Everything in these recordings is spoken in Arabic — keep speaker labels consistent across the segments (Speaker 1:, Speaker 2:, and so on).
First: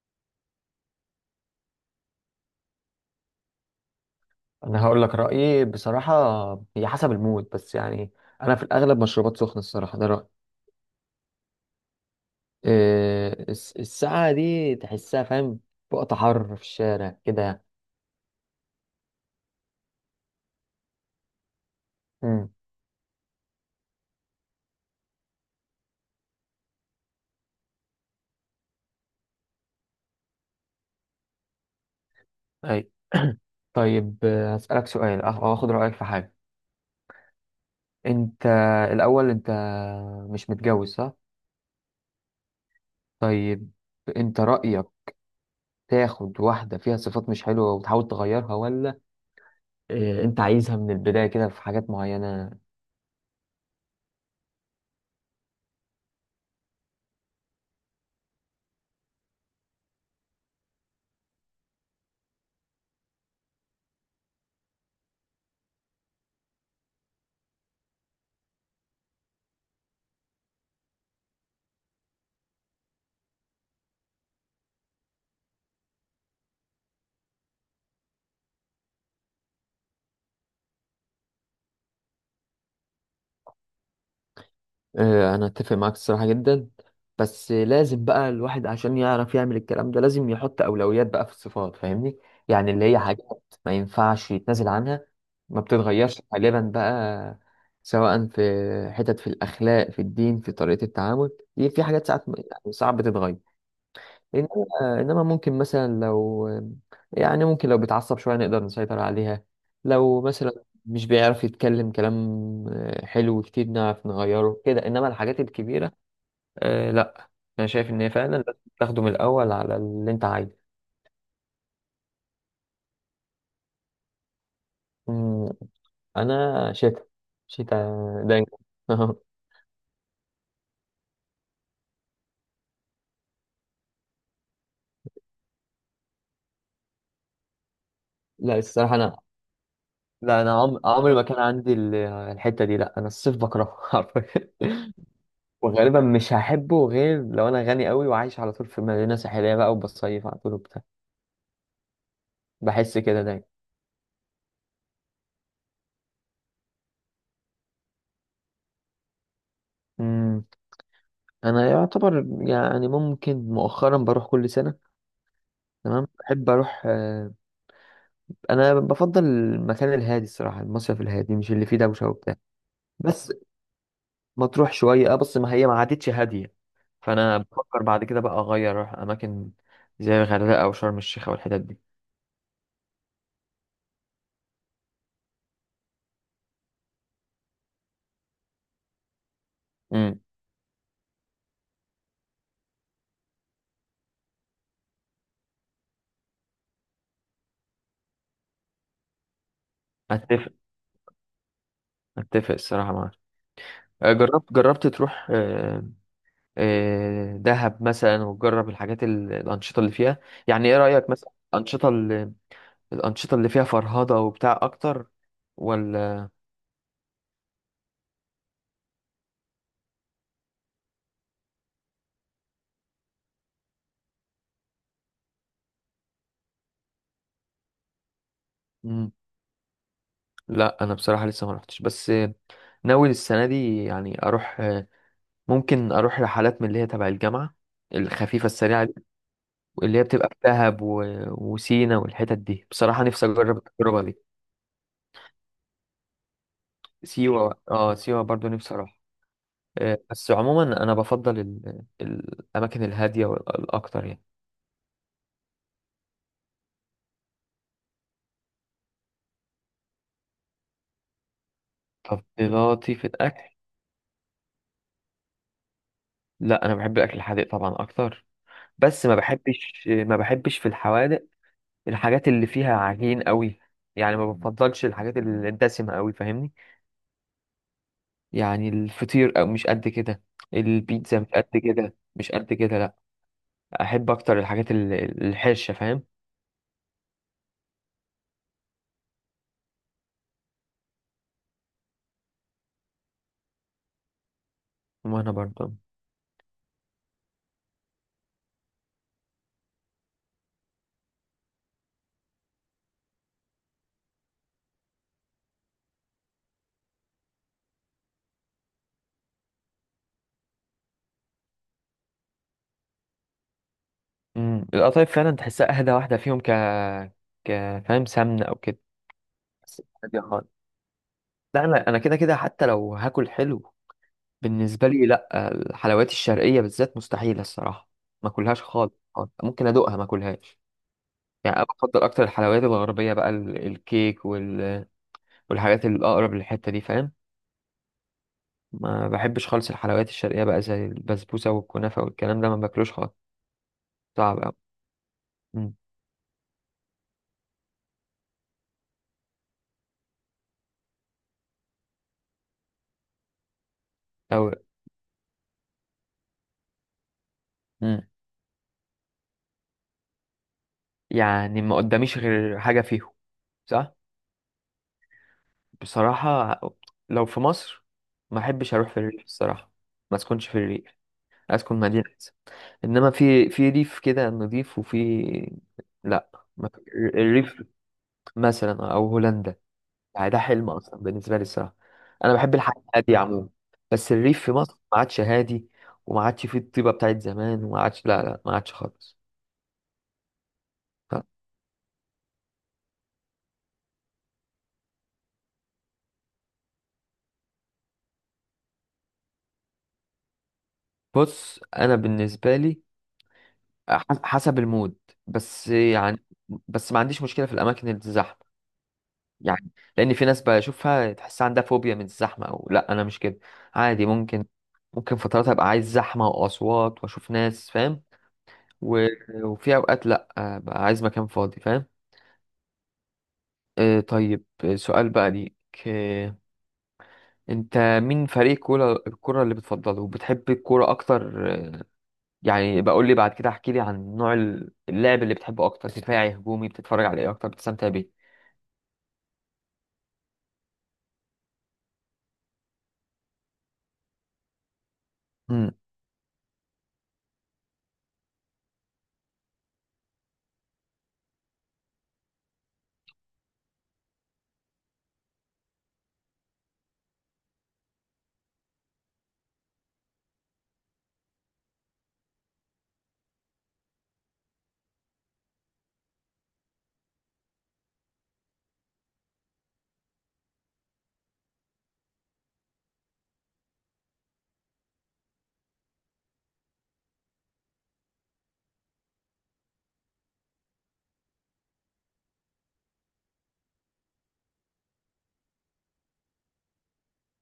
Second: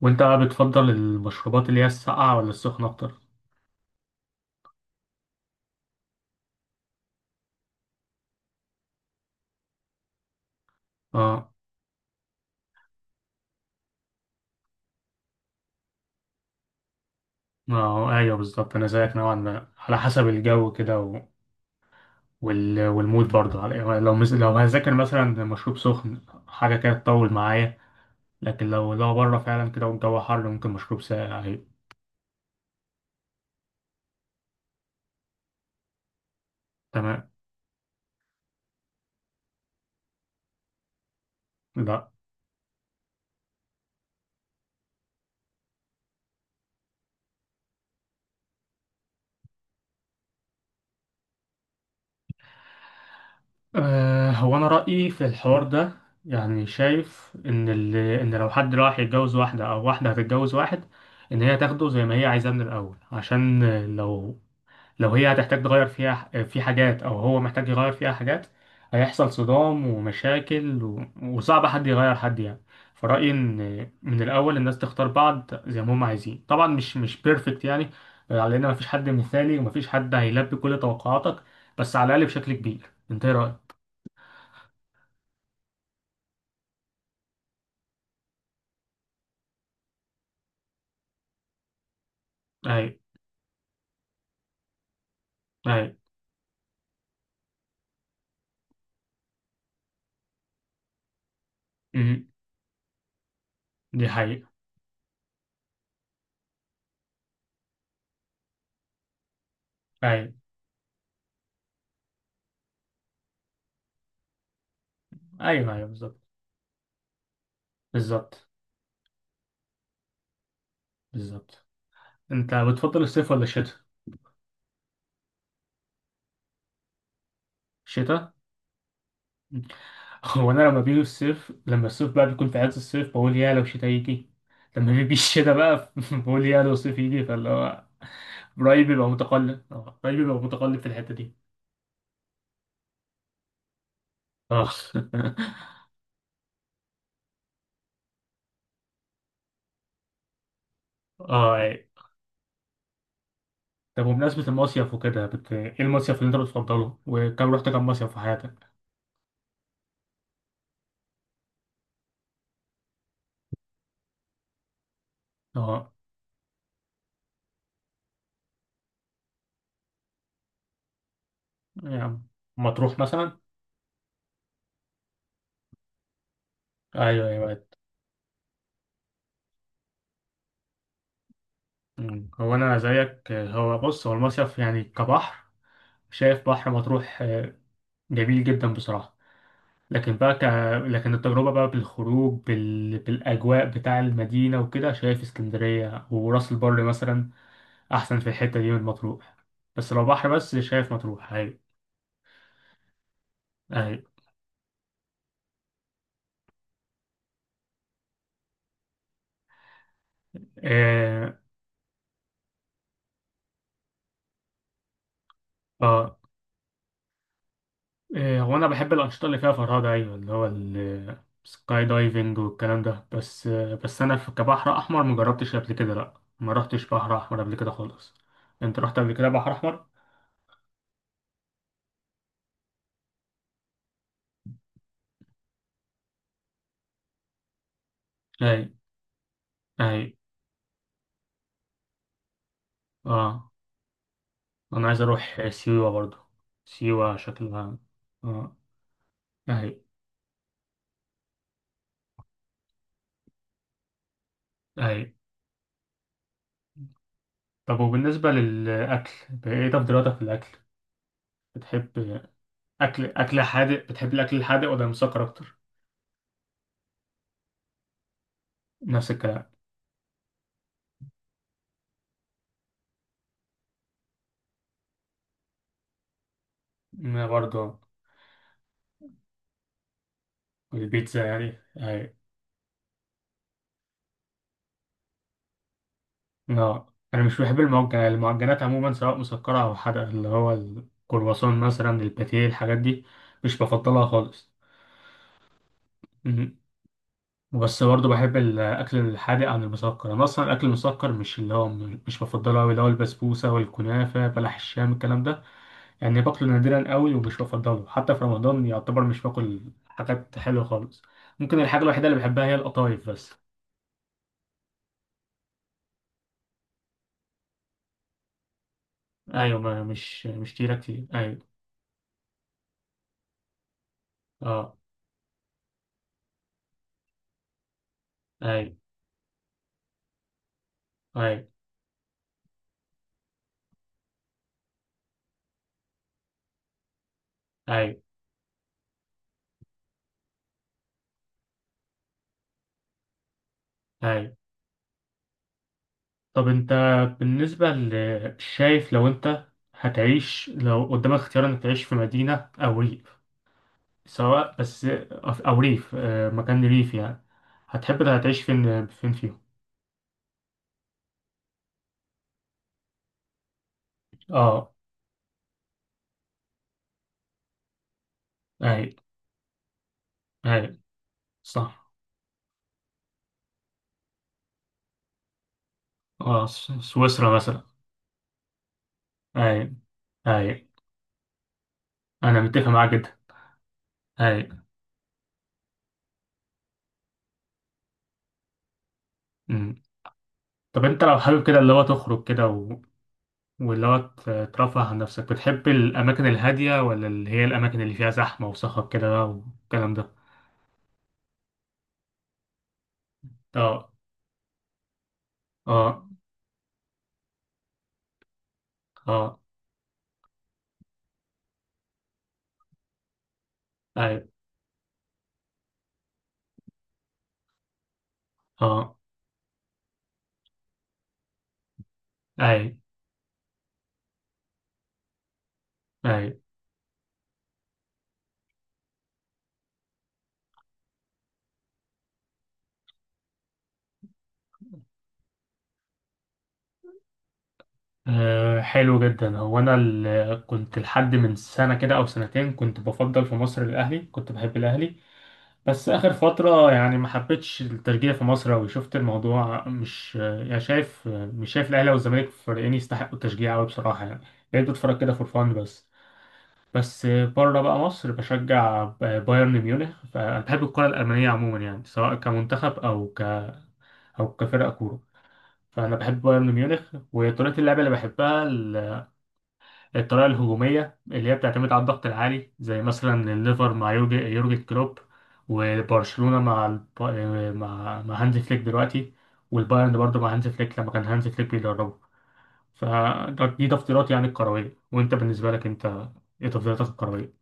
Speaker 1: وانت بقى بتفضل المشروبات اللي هي الساقعة ولا السخنة اكتر؟
Speaker 2: انا هقول لك رايي بصراحه. هي حسب المود بس يعني. انا في الاغلب مشروبات سخنه الصراحه، ده رايي.
Speaker 1: اه.
Speaker 2: إيه الساعه دي تحسها، فاهم؟ وقت حر في الشارع كده.
Speaker 1: اه، ايوه بالظبط، انا زيك نوعا ما على حسب الجو كده
Speaker 2: امم
Speaker 1: والمود برضه يعني لو هذاكر مثلا مشروب سخن، حاجة كده تطول معايا. لكن لو بره فعلا كده والجو حر ممكن مشروب ساقع، أيوة.
Speaker 2: اي. طيب آه، هسالك سؤال أخ- او اخد رايك في حاجه.
Speaker 1: تمام.
Speaker 2: انت انت مش متجوز، صح؟
Speaker 1: لا.
Speaker 2: طيب، انت رايك تاخد واحده فيها صفات مش حلوه وتحاول تغيرها، ولا إيه؟ انت عايزها من البدايه كده في حاجات معينه؟
Speaker 1: آه هو انا رأيي في الحوار ده، يعني شايف ان ان لو حد راح يتجوز واحدة او واحدة هتتجوز واحد، ان هي تاخده زي ما هي عايزاه من الاول، عشان لو لو هي هتحتاج تغير فيها في حاجات او هو محتاج يغير فيها حاجات هيحصل صدام ومشاكل، وصعب حد يغير حد يعني. فرأيي ان من الاول الناس تختار بعض زي ما هم عايزين، طبعا مش بيرفكت يعني، على ان مفيش حد مثالي ومفيش حد هيلبي كل توقعاتك، بس على الاقل بشكل كبير. انت ايه رأيك؟
Speaker 2: آه، انا اتفق معاك الصراحه جدا. بس لازم بقى الواحد عشان يعرف يعمل الكلام ده لازم يحط اولويات بقى في الصفات، فاهمني؟ يعني اللي
Speaker 1: اي.
Speaker 2: هي حاجات ما ينفعش يتنازل عنها، ما
Speaker 1: اي.
Speaker 2: بتتغيرش غالبا بقى. سواء في حتت في الاخلاق، في الدين، في طريقه التعامل، دي في حاجات ساعات
Speaker 1: أمم.
Speaker 2: يعني صعب تتغير.
Speaker 1: دي حقيقة.
Speaker 2: انما ممكن مثلا لو، يعني ممكن لو بيتعصب شويه نقدر نسيطر عليها.
Speaker 1: اي،
Speaker 2: لو مثلا مش بيعرف يتكلم كلام، آه، حلو كتير نعرف نغيره كده. انما الحاجات
Speaker 1: ايوه ايوه
Speaker 2: الكبيره،
Speaker 1: بالظبط.
Speaker 2: آه لا، انا شايف ان هي فعلا
Speaker 1: بالظبط.
Speaker 2: لازم تاخده من الاول على اللي انت عايزه.
Speaker 1: بالظبط. انت بتفضل الصيف ولا الشتاء؟
Speaker 2: أمم، انا شتا. شتا
Speaker 1: الشتاء.
Speaker 2: دايما.
Speaker 1: هو انا لما بيجي الصيف، لما الصيف بقى بيكون في عز الصيف بقول يا لو شتاء يجي، لما بيجي الشتاء بقى بقول يا لو صيف يجي، فاللي هو
Speaker 2: لا
Speaker 1: رأيي
Speaker 2: الصراحه
Speaker 1: بيبقى
Speaker 2: انا،
Speaker 1: متقلب، اه رأيي بيبقى
Speaker 2: لا انا
Speaker 1: متقلب
Speaker 2: عمري
Speaker 1: في الحتة
Speaker 2: ما
Speaker 1: دي.
Speaker 2: كان عندي الحته دي. لا انا الصيف بكرهه حرفيا.
Speaker 1: اه.
Speaker 2: وغالبا مش هحبه غير لو انا غني قوي وعايش على طول في مدينه ساحليه بقى وبصيف على طول وبتاع.
Speaker 1: اه. أي.
Speaker 2: بحس كده دايما.
Speaker 1: طب وبمناسبة المصيف وكده ايه المصيف اللي انت بتفضله، وكم رحت كم مصيف في حياتك؟
Speaker 2: امم انا يعتبر يعني ممكن مؤخرا بروح كل سنه.
Speaker 1: اه.
Speaker 2: تمام، بحب اروح آه، انا بفضل المكان الهادي الصراحه، المصيف الهادي مش اللي فيه دوشه
Speaker 1: يعني
Speaker 2: وبتاع.
Speaker 1: مطروح
Speaker 2: بس
Speaker 1: مثلا.
Speaker 2: ما تروح شويه اه بس ما هي ما عادتش هاديه.
Speaker 1: ايوه
Speaker 2: فانا
Speaker 1: ايوه.
Speaker 2: بفكر بعد كده بقى اغير اروح اماكن زي الغردقه او شرم الشيخ او الحتت دي.
Speaker 1: أمم. هو انا زيك، هو بص، هو المصيف يعني كبحر، شايف بحر مطروح، جميل جدا بصراحة. لكن
Speaker 2: امم
Speaker 1: بقى لكن التجربة بقى بالخروج بالأجواء بتاع المدينة وكده، شايف اسكندرية وراس البر مثلا أحسن في الحتة دي من مطروح. بس لو بحر
Speaker 2: اتفق،
Speaker 1: بس، شايف مطروح أيوة.
Speaker 2: الصراحه معاك.
Speaker 1: أيوة.
Speaker 2: آه، جربت تروح آه، آه، دهب مثلا وتجرب الحاجات الأنشطة اللي فيها. يعني ايه رأيك مثلا
Speaker 1: آه
Speaker 2: الأنشطة الأنشطة اللي فيها فرهضة وبتاع أكتر،
Speaker 1: آه
Speaker 2: ولا؟
Speaker 1: هو أنا بحب الأنشطة اللي فيها فرهدة، أيوة، اللي هو السكاي دايفنج والكلام ده، بس بس أنا كبحر أحمر مجربتش قبل كده، لأ، ما رحتش بحر أحمر قبل كده خالص. أنت رحت قبل
Speaker 2: مم.
Speaker 1: كده بحر أحمر؟
Speaker 2: لا أنا بصراحة لسه ما رحتش، بس آه، ناوي السنة دي يعني أروح آه، ممكن أروح رحلات من اللي هي تبع الجامعة الخفيفة
Speaker 1: أيوة.
Speaker 2: السريعة دي، واللي هي
Speaker 1: أيوة.
Speaker 2: بتبقى في دهب و... وسينا والحتت دي. بصراحة نفسي
Speaker 1: آه.
Speaker 2: أجرب التجربة دي.
Speaker 1: انا عايز اروح سيوة برضو، سيوة
Speaker 2: سيوة
Speaker 1: شكلها.
Speaker 2: اه سيوة برضو
Speaker 1: اه.
Speaker 2: نفسي أروح.
Speaker 1: اهي.
Speaker 2: آه، بس عموما أنا بفضل ال... الأماكن الهادية والأكتر يعني.
Speaker 1: اهي. طب وبالنسبة للاكل ايه تفضيلاتك في الاكل، بتحب
Speaker 2: تفضيلاتي
Speaker 1: اكل
Speaker 2: في
Speaker 1: اكل
Speaker 2: الاكل؟
Speaker 1: حادق، بتحب الاكل الحادق ولا المسكر اكتر؟
Speaker 2: لا انا بحب الاكل الحادق طبعا اكتر. بس
Speaker 1: نفس الكلام.
Speaker 2: ما بحبش في الحوادق الحاجات اللي فيها عجين قوي. يعني ما بفضلش الحاجات الدسمه قوي، فاهمني؟
Speaker 1: انا برضو.
Speaker 2: يعني الفطير او مش قد كده. البيتزا
Speaker 1: البيتزا
Speaker 2: مش قد
Speaker 1: يعني
Speaker 2: كده،
Speaker 1: اهي.
Speaker 2: لا. احب اكتر الحاجات الحرشه، فاهم؟
Speaker 1: لا انا مش بحب المعجنات، المعجنات عموما سواء مسكرة او حادقة، اللي هو الكرواسون مثلا، الباتيه، الحاجات دي مش بفضلها خالص.
Speaker 2: وانا برضه.
Speaker 1: بس برضه بحب الأكل الحادق عن المسكر، أنا أصلا الأكل المسكر مش اللي هو مش بفضله أوي، اللي هو البسبوسة والكنافة، بلح الشام، الكلام ده يعني باكله نادرا أوي، ومش بفضله حتى في رمضان، يعتبر مش باكل حاجات حلوة خالص. ممكن الحاجة الوحيدة اللي بحبها هي القطايف بس.
Speaker 2: امم، القطايف فعلا تحسها اهدى واحده فيهم، ك ك فاهم؟ سمنه او كده،
Speaker 1: أيوة،
Speaker 2: بس
Speaker 1: ما
Speaker 2: هادية
Speaker 1: مش
Speaker 2: خالص.
Speaker 1: مش كتيرة كتير، أيوة.
Speaker 2: لا انا، انا كده كده حتى لو هاكل حلو
Speaker 1: أه.
Speaker 2: بالنسبة لي، لا الحلويات الشرقية بالذات مستحيلة الصراحة. ما كلهاش
Speaker 1: أيوة.
Speaker 2: خالص خالص. ممكن أدوقها ما كلهاش.
Speaker 1: أيوة.
Speaker 2: يعني أنا بفضل أكتر الحلويات الغربية بقى، الكيك وال... والحاجات الأقرب للحتة دي، فاهم؟
Speaker 1: أيوة.
Speaker 2: ما بحبش خالص الحلويات الشرقية بقى زي البسبوسة والكنافة والكلام ده، ما باكلوش خالص.
Speaker 1: أيوة.
Speaker 2: صعب أوي. مم.
Speaker 1: طب أنت، بالنسبة شايف لو أنت هتعيش، لو قدامك اختيار إنك تعيش في مدينة أو ريف،
Speaker 2: أوي.
Speaker 1: سواء بس، أو ريف، مكان ريف يعني، هتحب
Speaker 2: مم.
Speaker 1: هتعيش فين فيهم؟
Speaker 2: يعني ما قداميش غير حاجة فيهم، صح؟
Speaker 1: اه.
Speaker 2: بصراحة، لو في مصر ما أحبش
Speaker 1: اي.
Speaker 2: أروح في الريف الصراحة. ما أسكنش في
Speaker 1: اي.
Speaker 2: الريف، أسكن
Speaker 1: صح.
Speaker 2: مدينة. انما في ريف كده نضيف وفي، لا
Speaker 1: اه،
Speaker 2: ما في-،
Speaker 1: سويسرا مثلا.
Speaker 2: الريف مثلا او
Speaker 1: اي.
Speaker 2: هولندا، يعني ده
Speaker 1: اي.
Speaker 2: حلم اصلا بالنسبه لي الصراحه. انا
Speaker 1: انا
Speaker 2: بحب
Speaker 1: متفق
Speaker 2: الحياه
Speaker 1: معاك جدا.
Speaker 2: الهاديه عموما. بس الريف
Speaker 1: اي.
Speaker 2: في مصر ما عادش هادي، وما عادش فيه الطيبه بتاعت زمان، وما عادش، لا ما عادش خالص.
Speaker 1: أمم. طب انت لو
Speaker 2: ف-
Speaker 1: حابب كده اللي هو تخرج كده واللي هو ترفه عن نفسك، بتحب الاماكن الهاديه ولا اللي هي الاماكن اللي فيها زحمه وصخب كده بقى والكلام ده؟
Speaker 2: بص انا بالنسبه لي
Speaker 1: اه.
Speaker 2: ح- حسب المود بس
Speaker 1: اه.
Speaker 2: يعني. بس ما عنديش مشكله في الاماكن اللي زحمه
Speaker 1: اه.
Speaker 2: يعني. لان في ناس بشوفها تحس عندها فوبيا من الزحمه، او لا انا مش كده. عادي
Speaker 1: اي.
Speaker 2: ممكن، ممكن فترات ابقى عايز زحمه واصوات واشوف ناس، فاهم؟
Speaker 1: اه.
Speaker 2: و... وفي اوقات لا، بقى عايز مكان فاضي، فاهم؟
Speaker 1: اي.
Speaker 2: آه طيب آه، سؤال بقى ليك آه.
Speaker 1: اي.
Speaker 2: انت مين فريق الكوره اللي بتفضله، وبتحب الكوره اكتر آه، يعني بقول لي بعد كده احكي لي عن نوع اللعب اللي بتحبه اكتر؟ دفاعي هجومي؟ بتتفرج على ايه اكتر بتستمتع بيه؟
Speaker 1: أه حلو جدا، هو انا كنت لحد من سنه كده او سنتين كنت بفضل في مصر الاهلي، كنت بحب الاهلي. بس اخر فتره يعني ما حبيتش التشجيع في مصر أوي، شفت الموضوع مش، يعني شايف، مش شايف الاهلي والزمالك فريقين يستحقوا التشجيع قوي بصراحه يعني. بقيت بتفرج كده فور فان بس. بس بره بقى مصر بشجع بايرن ميونخ، فانا بحب الكره الالمانيه عموما يعني، سواء كمنتخب او او كفرقه كوره. فانا بحب بايرن ميونخ وطريقه اللعب اللي بحبها، الطريقة الهجومية اللي هي بتعتمد على الضغط العالي، زي مثلا الليفر مع يورجن كلوب، وبرشلونة مع مع هانز فليك دلوقتي، والبايرن برضه مع هانز فليك لما كان هانز فليك بيدربه. فدي تفضيلات يعني الكروية، وانت بالنسبة لك انت ايه تفضيلاتك الكروية؟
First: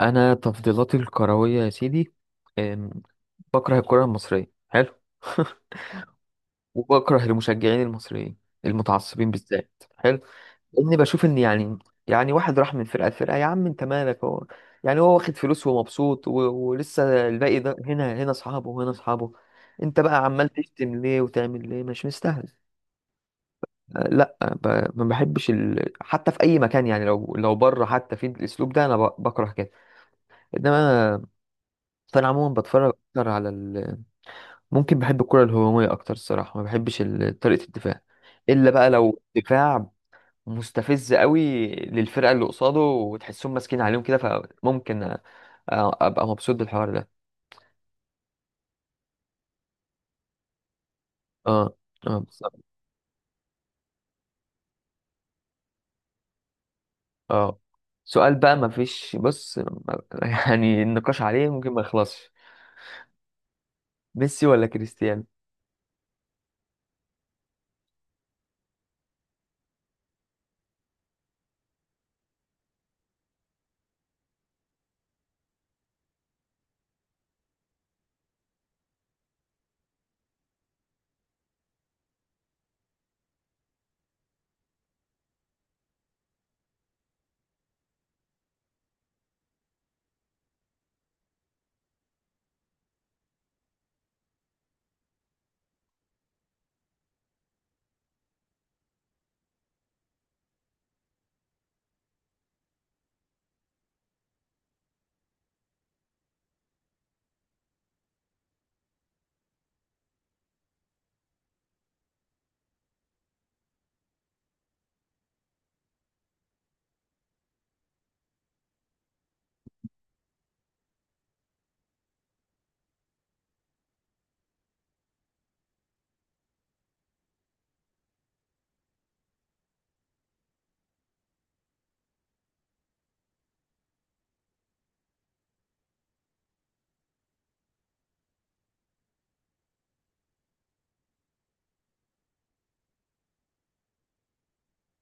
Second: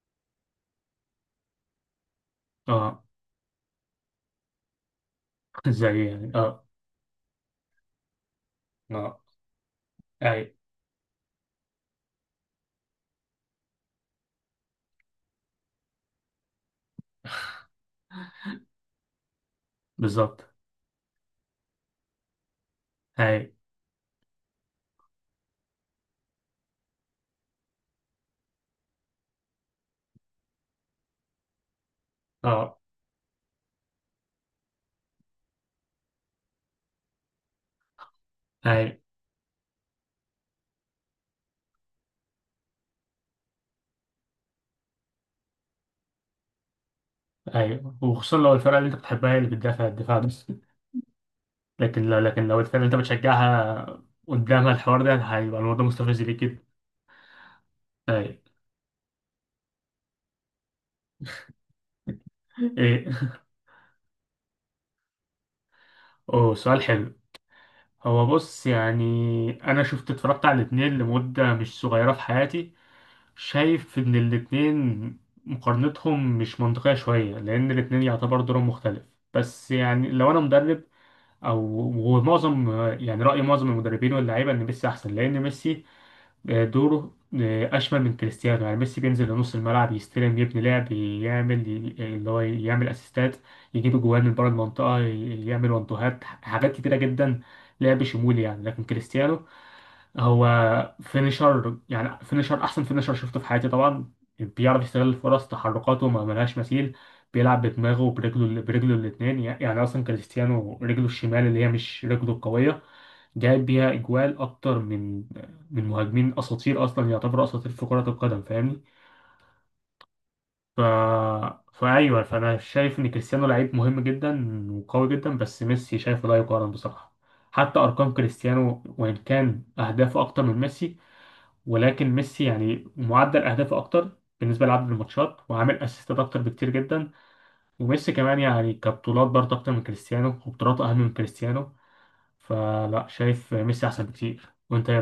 Speaker 2: انا تفضيلاتي الكرويه يا سيدي، أم،
Speaker 1: اه.
Speaker 2: بكره الكره المصريه، حلو.
Speaker 1: زي ايه يعني؟ اه.
Speaker 2: وبكره المشجعين المصريين
Speaker 1: اه.
Speaker 2: المتعصبين بالذات، حلو.
Speaker 1: اي،
Speaker 2: لاني بشوف ان يعني، يعني واحد راح من فرقه لفرقه، يا عم انت مالك؟ هو يعني هو واخد فلوس ومبسوط، و... ولسه الباقي ده هنا هنا اصحابه وهنا اصحابه. انت بقى
Speaker 1: بالظبط.
Speaker 2: عمال تشتم ليه وتعمل ليه؟ مش مستاهل.
Speaker 1: اي.
Speaker 2: أه، لا ب... ما بحبش، ال... حتى في اي مكان يعني لو بره حتى في الاسلوب ده انا ب... بكره كده. انما، فانا عموما
Speaker 1: اه.
Speaker 2: بتفرج اكتر على ال... ممكن بحب الكره الهجوميه اكتر الصراحه. ما بحبش طريقه الدفاع، الا
Speaker 1: اي.
Speaker 2: بقى لو دفاع مستفز قوي للفرقه اللي قصاده وتحسهم ماسكين عليهم كده، فممكن ابقى مبسوط بالحوار ده.
Speaker 1: اي، وخصوصا لو الفرقة اللي انت بتحبها هي اللي بتدافع الدفاع ده.
Speaker 2: اه.
Speaker 1: لكن لو
Speaker 2: اه بالظبط.
Speaker 1: الفرقة اللي انت بتشجعها قدامها الحوار ده، هيبقى الموضوع مستفز ليك جدا.
Speaker 2: اه سؤال
Speaker 1: طيب.
Speaker 2: بقى ما فيش بص ما- يعني النقاش عليه ممكن ما يخلصش.
Speaker 1: ايه؟
Speaker 2: ميسي ولا كريستيانو؟
Speaker 1: اوه سؤال حلو. هو بص، يعني انا اتفرجت على الاتنين لمدة مش صغيرة في حياتي، شايف ان الاتنين مقارنتهم مش منطقية شوية، لان الاتنين يعتبر دورهم مختلف. بس يعني لو انا مدرب، او ومعظم، يعني رأي معظم المدربين واللعيبة ان ميسي احسن، لان ميسي دوره أشمل من كريستيانو. يعني ميسي بينزل لنص الملعب، يستلم، يبني لعب، يعمل اللي هو يعمل أسيستات، يجيب جوان من بره المنطقة، يعمل وانتوهات، حاجات كتيرة جدا، لعب شمولي يعني. لكن كريستيانو هو فينيشر، يعني فينيشر، أحسن فينيشر شفته في حياتي طبعا، بيعرف يستغل الفرص، تحركاته ما ملهاش مثيل، بيلعب بدماغه وبرجله، برجله الاتنين يعني. أصلا كريستيانو رجله الشمال اللي هي مش رجله القوية جايب بيها اجوال اكتر من مهاجمين اساطير، اصلا يعتبروا اساطير في كرة القدم، فاهمني. ف... فايوه، فانا شايف ان كريستيانو لعيب مهم جدا وقوي جدا، بس ميسي شايفه لا يقارن بصراحة. حتى ارقام كريستيانو، وان كان اهدافه اكتر من ميسي، ولكن ميسي يعني معدل اهدافه اكتر بالنسبة لعدد الماتشات، وعامل اسيستات اكتر بكتير جدا، وميسي كمان يعني كبطولات برضه اكتر من كريستيانو، وبطولاته اهم من كريستيانو. فلا، شايف ميسي احسن بكتير. وانت ايه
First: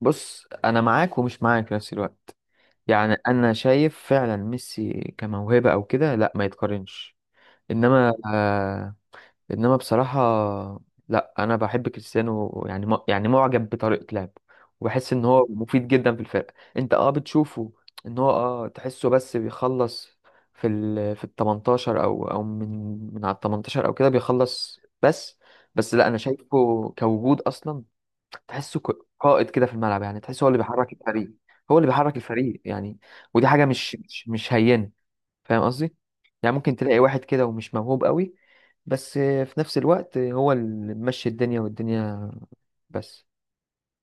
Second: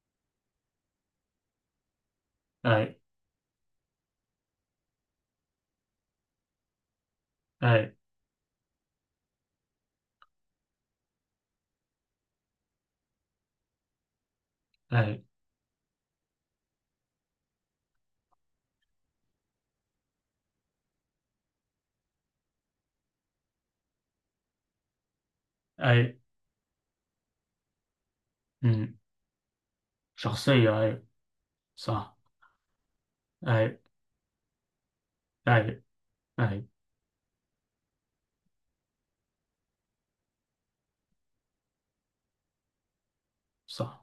Speaker 2: بص، انا معاك ومش معاك في نفس الوقت.
Speaker 1: رأيك؟
Speaker 2: يعني انا شايف فعلا ميسي كموهبة او كده لا ما يتقارنش.
Speaker 1: أي.
Speaker 2: انما آه، انما بصراحه، لا انا بحب كريستيانو. يعني م- يعني معجب بطريقه لعبه. وبحس
Speaker 1: أي.
Speaker 2: ان هو مفيد جدا في الفرقه. انت اه بتشوفه ان هو اه تحسه بس بيخلص في ال، في ال 18 او، من على ال 18 او كده بيخلص بس. بس لا انا
Speaker 1: أي.
Speaker 2: شايفه كوجود اصلا، تحسه
Speaker 1: أمم.
Speaker 2: ك- قائد كده في الملعب. يعني تحسه هو اللي
Speaker 1: شخصية،
Speaker 2: بيحرك
Speaker 1: أي.
Speaker 2: الفريق. هو اللي بيحرك
Speaker 1: صح.
Speaker 2: الفريق يعني. ودي حاجه
Speaker 1: أي.
Speaker 2: مش هينه، فاهم
Speaker 1: أي.
Speaker 2: قصدي؟ يعني
Speaker 1: أي.
Speaker 2: ممكن تلاقي واحد كده ومش موهوب قوي، بس في نفس الوقت هو اللي ماشي الدنيا والدنيا. بس
Speaker 1: صح.